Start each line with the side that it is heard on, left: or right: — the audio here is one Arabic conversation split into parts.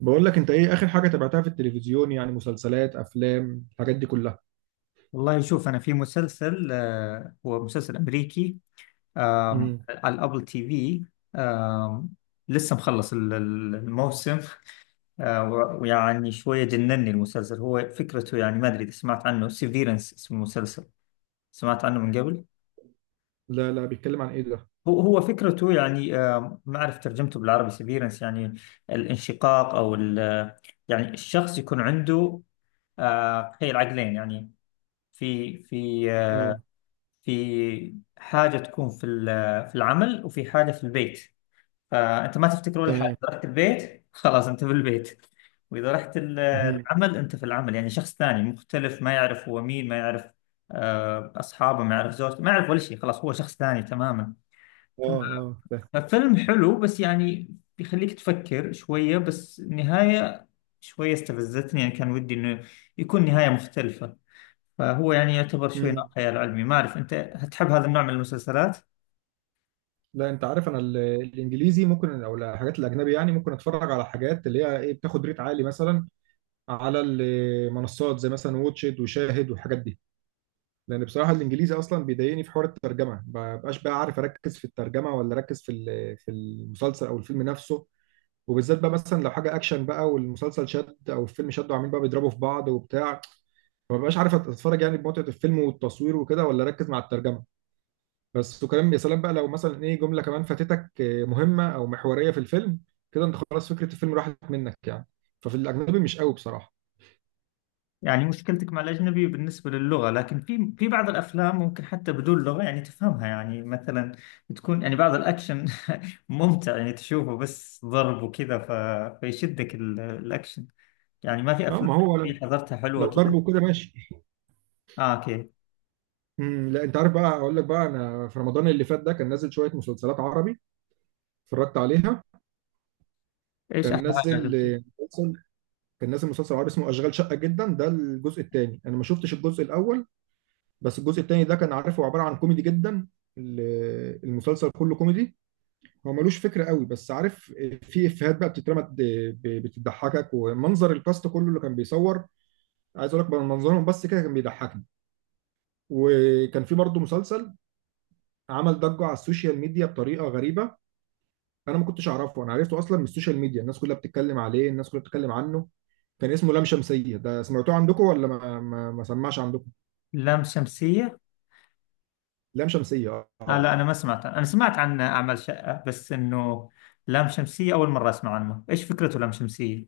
right: بقول لك انت ايه اخر حاجه تابعتها في التلفزيون؟ يعني مسلسلات، افلام، الحاجات دي كلها.
left: والله شوف انا في مسلسل هو مسلسل امريكي.
right: امم
left: على الابل تي في. آم، لسه مخلص الموسم آه، و- ويعني شويه جنني المسلسل، هو فكرته يعني ما ادري اذا سمعت عنه، سيفيرنس اسم المسلسل. سمعت عنه من قبل.
right: لا لا، بيتكلم عن ايه ده؟
left: هو فكرته يعني ما اعرف ترجمته بالعربي، سيفيرنس يعني الانشقاق يعني الشخص يكون عنده تخيل عقلين يعني. في في آه،
right: اه.
left: في حاجة تكون في العمل وفي حاجة في البيت، فأنت ما تفتكر ولا حاجة،
right: تمام.
left: إذا رحت البيت خلاص أنت في البيت، وإذا رحت
right: امم
left: العمل أنت في العمل، يعني شخص ثاني مختلف، ما يعرف هو مين، ما يعرف أصحابه، ما يعرف زوجته، ما يعرف ولا شيء، خلاص هو شخص ثاني تماما.
right: اه. اه فاهم.
left: ففيلم حلو بس يعني بيخليك تفكر شوية، بس النهاية شوية استفزتني، يعني كان ودي إنه يكون نهاية مختلفة. فهو يعني يعتبر شوي نوع
right: امم
left: خيال علمي، ما أعرف أنت هتحب هذا النوع من المسلسلات.
right: لا انت عارف انا الانجليزي ممكن، او الحاجات الاجنبي يعني ممكن اتفرج على حاجات اللي هي ايه، بتاخد ريت عالي مثلا، على المنصات زي مثلا واتشد وشاهد والحاجات دي. لان بصراحه الانجليزي اصلا بيضايقني في حوار الترجمه، ما بقاش بقى عارف اركز في الترجمه ولا اركز في في المسلسل او الفيلم نفسه. وبالذات بقى مثلا لو حاجه اكشن بقى والمسلسل شد او الفيلم شد وعاملين بقى بيضربوا في بعض وبتاع، فما بقاش عارف اتفرج يعني بمتعه الفيلم والتصوير وكده ولا اركز مع الترجمه. بس وكلام، يا سلام بقى لو مثلا ايه جمله كمان فاتتك مهمه او محوريه في الفيلم، كده انت خلاص فكره الفيلم راحت منك يعني. ففي الاجنبي مش قوي بصراحه.
left: يعني مشكلتك مع الأجنبي بالنسبة للغة، لكن في في بعض الأفلام ممكن حتى بدون لغة يعني تفهمها، يعني مثلا تكون يعني بعض الأكشن ممتع، يعني تشوفه بس ضرب وكذا فيشدك الأكشن. يعني ما في
right: اه،
left: أفلام
right: ما هو
left: أجنبية
right: لو
left: حضرتها حلوة
right: لو ضرب
left: كذا.
right: وكده ماشي.
left: آه أوكي.
right: لا انت عارف بقى، اقول لك بقى، انا في رمضان اللي فات ده كان نازل شويه مسلسلات عربي، اتفرجت عليها.
left: إيش
right: كان
left: أحلى حاجة
right: نازل
left: عجبتك؟
right: مسلسل، كان نازل مسلسل عربي اسمه اشغال شقه جدا، ده الجزء الثاني، انا ما شفتش الجزء الاول، بس الجزء الثاني ده كان عارف هو عباره عن كوميدي جدا. المسلسل كله كوميدي، هو ملوش فكره قوي بس عارف، في افيهات بقى بتترمى بتضحكك، ومنظر الكاست كله اللي كان بيصور، عايز اقول لك بقى منظرهم بس كده كان بيضحكني. وكان في برضه مسلسل عمل ضجه على السوشيال ميديا بطريقه غريبه. انا ما كنتش اعرفه، انا عرفته اصلا من السوشيال ميديا، الناس كلها بتتكلم عليه، الناس كلها بتتكلم عنه. كان اسمه لام شمسيه، ده سمعتوه عندكم ولا ما سمعش عندكم؟
left: لام شمسية؟
right: لام شمسية
left: آه
right: اه.
left: لا، أنا ما سمعت عنه. أنا سمعت عن أعمال شقة بس إنه لام شمسية أول مرة أسمع عنه، إيش فكرته لام شمسية؟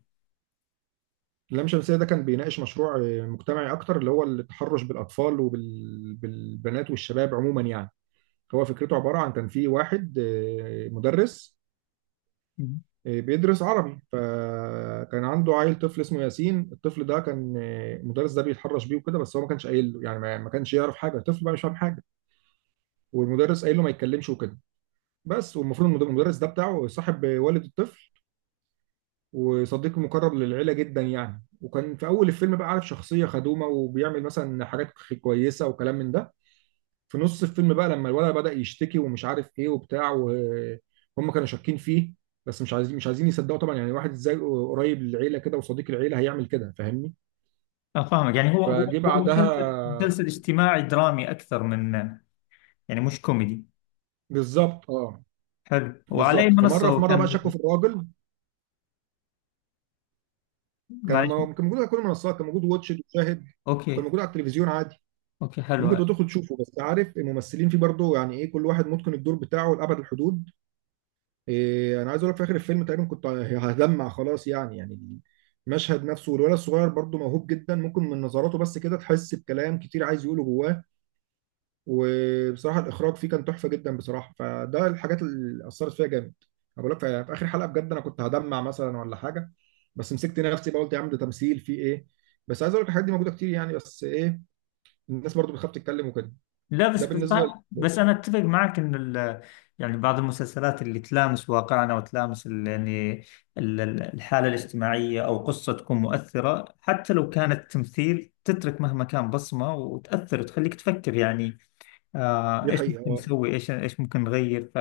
right: لام شمسية ده كان بيناقش مشروع مجتمعي أكتر، اللي هو التحرش بالأطفال وبالبنات والشباب عموما يعني. هو فكرته عبارة عن كان في واحد مدرس، بيدرس عربي، فكان عنده عيل طفل اسمه ياسين، الطفل ده كان المدرس ده بيتحرش بيه وكده، بس هو ما كانش قايل له يعني، ما كانش يعرف حاجة، الطفل بقى مش فاهم حاجة، والمدرس قايل له ما يتكلمش وكده بس. والمفروض المدرس ده بتاعه صاحب والد الطفل وصديق مقرب للعيلة جدا يعني، وكان في أول الفيلم بقى عارف شخصية خدومة وبيعمل مثلا حاجات كويسة وكلام من ده. في نص الفيلم بقى لما الولد بدأ يشتكي ومش عارف إيه وبتاع، وهم كانوا شاكين فيه بس مش عايزين، مش عايزين يصدقوا طبعا، يعني واحد ازاي قريب للعيلة كده وصديق العيلة هيعمل كده، فاهمني؟
left: فاهمك، يعني هو هو
right: فجه
left: هو مسلسل
right: بعدها.
left: اجتماعي درامي أكثر من يعني مش كوميدي.
right: بالظبط اه.
left: حلو، وعلى أي
right: بالظبط،
left: منصة
right: فمره في
left: هو
right: مره
left: كان
right: بقى شكوا
left: موجود؟
right: في الراجل.
left: معلش.
right: كان موجود على كل المنصات، كان موجود واتش إت وشاهد، كان
left: أوكي.
right: موجود على التلفزيون عادي.
left: أوكي
right: ممكن
left: حلو.
right: تبقى تدخل تشوفه، بس عارف الممثلين فيه برضه يعني ايه، كل واحد متقن الدور بتاعه لأبعد الحدود. إيه، انا عايز اقول لك في اخر الفيلم تقريبا كنت هدمع خلاص يعني، يعني المشهد نفسه، والولد الصغير برضه موهوب جدا، ممكن من نظراته بس كده تحس بكلام كتير عايز يقوله جواه. وبصراحة الإخراج فيه كان تحفة جدا بصراحة، فده الحاجات اللي أثرت فيها جامد. أنا بقول لك في في آخر حلقة بجد أنا كنت هدمع مثلا ولا حاجة، بس مسكت نفسي بقى قلت يا عم ده تمثيل فيه إيه. بس عايز أقول لك الحاجات دي موجودة كتير يعني، بس إيه، الناس برضه بتخاف تتكلم وكده.
left: لا بس
right: ده بالنسبة.
left: طيب، بس أنا أتفق معك إن يعني بعض المسلسلات اللي تلامس واقعنا وتلامس ال، يعني الحالة الاجتماعية أو قصة تكون مؤثرة حتى لو كانت تمثيل، تترك مهما كان بصمة وتأثر وتخليك تفكر، يعني آه
right: دي
left: إيش
right: حقيقة
left: ممكن
right: اه.
left: نسوي، إيش ممكن نغير.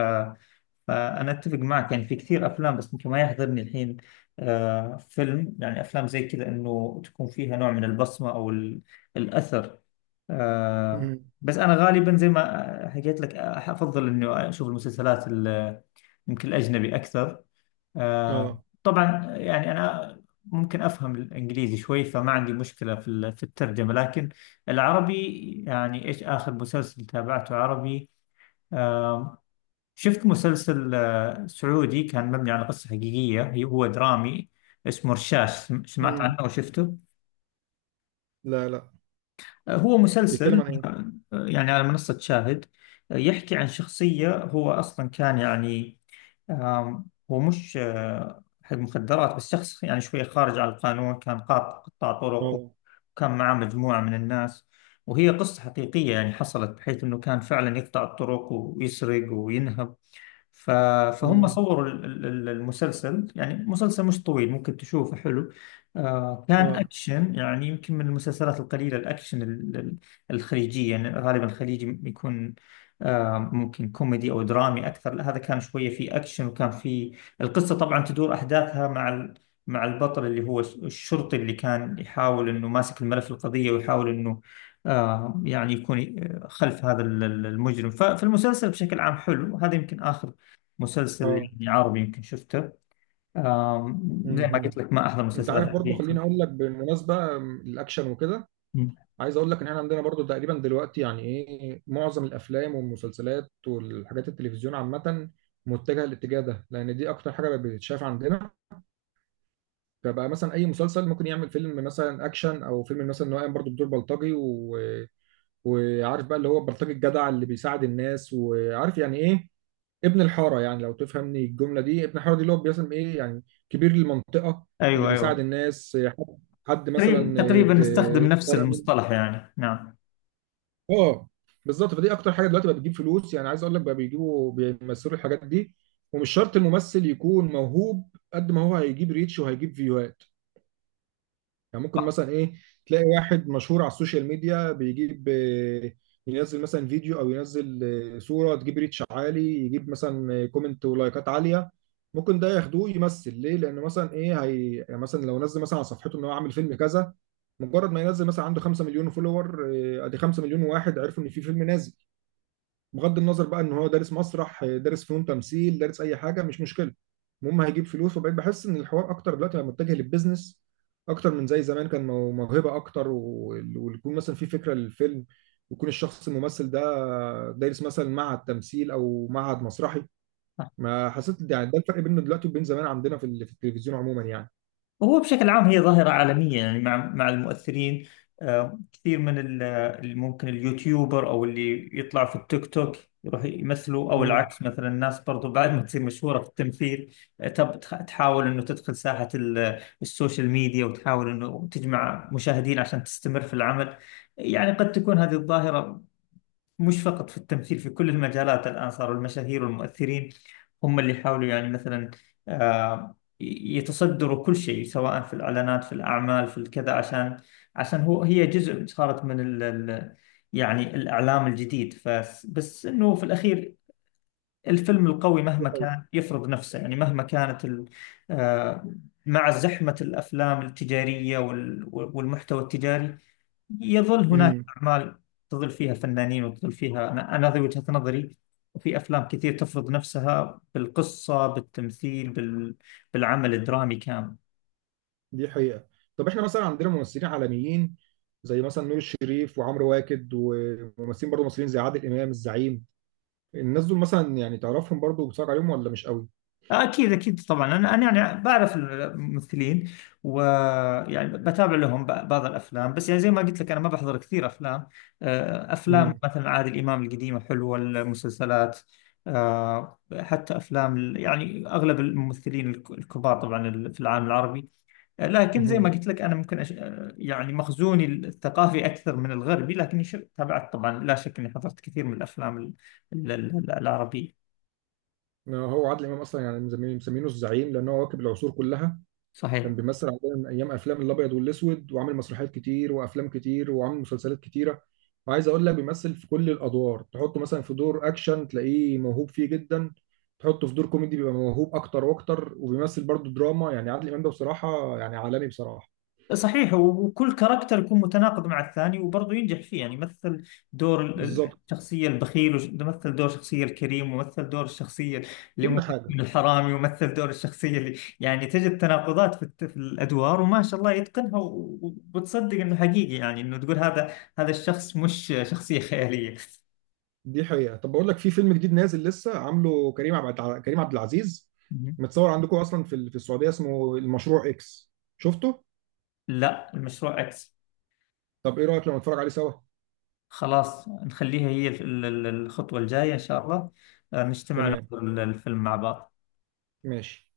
left: فأنا أتفق معك يعني في كثير أفلام، بس ممكن ما يحضرني الحين فيلم، يعني أفلام زي كذا إنه تكون فيها نوع من البصمة أو الأثر. آه.
right: مم.
left: بس أنا غالبا زي ما حكيت لك أفضل إنه أشوف المسلسلات، يمكن الأجنبي أكثر. آه
right: اه.
left: طبعا يعني أنا ممكن أفهم الإنجليزي شوي، فما عندي مشكلة في الترجمة، لكن العربي يعني إيش آخر مسلسل تابعته عربي؟ آه، شفت مسلسل سعودي كان مبني على قصة حقيقية، هو درامي اسمه رشاش، سمعت
right: مم.
left: عنه أو شفته؟
right: لا لا،
left: هو
right: بيتكلم
left: مسلسل
right: عن ايه؟
left: يعني على منصة شاهد. يحكي عن شخصية هو أصلا كان يعني آم، هو مش حق مخدرات، بس شخص يعني شوية خارج على القانون، كان قطاع طرق
right: اه.
left: وكان معاه مجموعة من الناس، وهي قصة حقيقية يعني حصلت، بحيث أنه كان فعلا يقطع الطرق ويسرق وينهب. ف- فهم
right: مم.
left: صوروا المسلسل، يعني مسلسل مش طويل ممكن تشوفه حلو. آه كان
right: اه.
left: أكشن، يعني يمكن من المسلسلات القليلة الأكشن الخليجية، يعني غالبا الخليجي يكون آه ممكن كوميدي أو درامي أكثر. لا، هذا كان شوية فيه أكشن وكان فيه القصة، طبعا تدور أحداثها مع مع البطل اللي هو الشرطي اللي كان يحاول انه ماسك الملف القضية، ويحاول انه آه يعني يكون خلف هذا المجرم. ففي المسلسل بشكل عام حلو، هذا يمكن آخر مسلسل
right: اه.
left: يعني عربي يمكن شفته. آم، زي ما قلت
right: مم.
left: لك ما أحضر
right: انت عارف
left: مسلسلات
right: برضو،
left: حديثة.
right: خليني اقول لك بالمناسبة الاكشن وكده،
left: أمم.
right: عايز اقول لك ان احنا عندنا برضو تقريبا دلوقتي، يعني ايه، معظم الافلام والمسلسلات والحاجات التلفزيون عامة متجهة الاتجاه ده، لان دي اكتر حاجة بقت بتتشاف عندنا. فبقى مثلا اي مسلسل ممكن يعمل فيلم مثلا اكشن، او فيلم مثلا ان هو قايم برضو بدور بلطجي، و... وعارف بقى اللي هو بلطجي الجدع اللي بيساعد الناس، وعارف يعني ايه ابن الحاره، يعني لو تفهمني الجمله دي، ابن الحاره دي اللي هو بيسم ايه يعني كبير المنطقه اللي
left: أيوه
right: بيساعد
left: أيوه،
right: الناس، حد، حد مثلا
left: تقريبا تقريبا
right: ات-
left: نستخدم نفس
right: اتسرق منه.
left: المصطلح يعني نعم.
right: اه، بالظبط، فدي اكتر حاجه دلوقتي بقى بتجيب فلوس، يعني عايز اقول لك بقى بيجيبوا بيمثلوا الحاجات دي. ومش شرط الممثل يكون موهوب، قد ما هو هيجيب ريتش وهيجيب فيوهات. يعني ممكن مثلا ايه تلاقي واحد مشهور على السوشيال ميديا، بيجيب ينزل مثلا فيديو او ينزل صورة تجيب ريتش عالي، يجيب مثلا كومنت ولايكات عالية، ممكن ده ياخدوه يمثل، ليه؟ لان مثلا ايه، هي يعني مثلا لو نزل مثلا على صفحته ان هو عامل فيلم كذا، مجرد ما ينزل مثلا عنده 5 مليون فولور، ادي 5 مليون واحد عرفوا ان في فيلم نازل. بغض النظر بقى ان هو دارس مسرح، دارس فنون تمثيل، دارس اي حاجه، مش مشكله، المهم هيجيب فلوس. وبقيت بحس ان الحوار اكتر دلوقتي بقى متجه للبيزنس اكتر من زي زمان كان موهبه اكتر، و- ويكون مثلا في فكره للفيلم، ويكون الشخص الممثل ده دارس مثلا معهد تمثيل او معهد مسرحي. ما حسيت، يعني ده الفرق بينه دلوقتي وبين زمان عندنا في في التلفزيون عموما يعني.
left: هو بشكل عام هي ظاهرة عالمية، يعني مع المؤثرين كثير من ممكن اليوتيوبر أو اللي يطلع في التيك توك يروح يمثلوا، أو
right: مم.
left: العكس مثلا الناس برضو بعد ما تصير مشهورة في التمثيل تحاول إنه تدخل ساحة السوشيال ميديا وتحاول إنه تجمع مشاهدين عشان تستمر في العمل. يعني قد تكون هذه الظاهرة مش فقط في التمثيل، في كل المجالات الآن صاروا المشاهير والمؤثرين هم اللي يحاولوا، يعني مثلا يتصدروا كل شيء سواء في الإعلانات في الأعمال في الكذا، عشان هو هي جزء صارت من ال ال يعني الإعلام الجديد. بس إنه في الأخير الفيلم القوي
right: دي
left: مهما كان يفرض نفسه، يعني مهما كانت ال آه، مع زحمة الأفلام التجارية والمحتوى التجاري، يظل هناك
right: حقيقة.
left: أعمال تظل فيها فنانين وتظل فيها، أنا هذه وجهة نظري. وفي أفلام كثير تفرض نفسها بالقصة بالتمثيل بالعمل الدرامي كامل.
right: دي حقيقة. طب احنا مثلا عندنا ممثلين عالميين زي مثلا نور الشريف وعمرو واكد، وممثلين برضه مصريين زي عادل امام الزعيم، الناس دول مثلا يعني تعرفهم برضه وبتتفرج عليهم ولا مش قوي؟
left: أكيد أكيد طبعا، أنا يعني بعرف الممثلين ويعني بتابع لهم بعض الأفلام، بس يعني زي ما قلت لك أنا ما بحضر كثير أفلام. أفلام
right: امم
left: مثلا عادل إمام القديمة حلوة، المسلسلات حتى أفلام يعني أغلب الممثلين الكبار طبعا في العالم العربي، يعني لكن زي ما
right: امم
left: قلت لك أنا ممكن يعني مخزوني الثقافي أكثر من الغربي، لكني تابعت طبعا، لا شك أني حضرت كثير من الأفلام العربية.
right: هو عادل امام اصلا يعني مسمينه، مسمينه الزعيم، لان هو واكب العصور كلها.
left: صحيح.
right: كان بيمثل عندنا من ايام افلام الابيض والاسود، وعامل مسرحيات كتير، وافلام كتير، وعامل مسلسلات كتيره. وعايز اقول لك بيمثل في كل الادوار، تحطه مثلا في دور اكشن تلاقيه موهوب فيه جدا، تحطه في دور كوميدي بيبقى موهوب اكتر واكتر، وبيمثل برضه دراما، يعني عادل امام ده بصراحه يعني عالمي بصراحه.
left: صحيح، وكل كاركتر يكون متناقض مع الثاني وبرضه ينجح فيه، يعني مثل دور
right: بالظبط،
left: الشخصية البخيل، ومثل دور الشخصية الكريم، ومثل دور الشخصية اللي
right: كل
left: ممكن
right: حاجه.
left: تكون الحرامي، ومثل دور الشخصية اللي يعني تجد تناقضات في، في الأدوار وما شاء الله يتقنها وبتصدق إنه حقيقي، يعني إنه تقول هذا الشخص مش شخصية خيالية.
right: دي حقيقه. طب بقول لك في فيلم جديد نازل لسه عامله كريم عبد، كريم عبد العزيز
left: مهم.
right: متصور عندكم اصلا في في السعوديه، اسمه المشروع اكس، شفته؟
left: لا، المشروع إكس.
right: طب ايه رايك لو نتفرج عليه سوا؟
left: خلاص نخليها هي الخطوة الجاية إن شاء الله، نجتمع
right: تمام،
left: نحضر الفيلم مع بعض.
right: ماشي.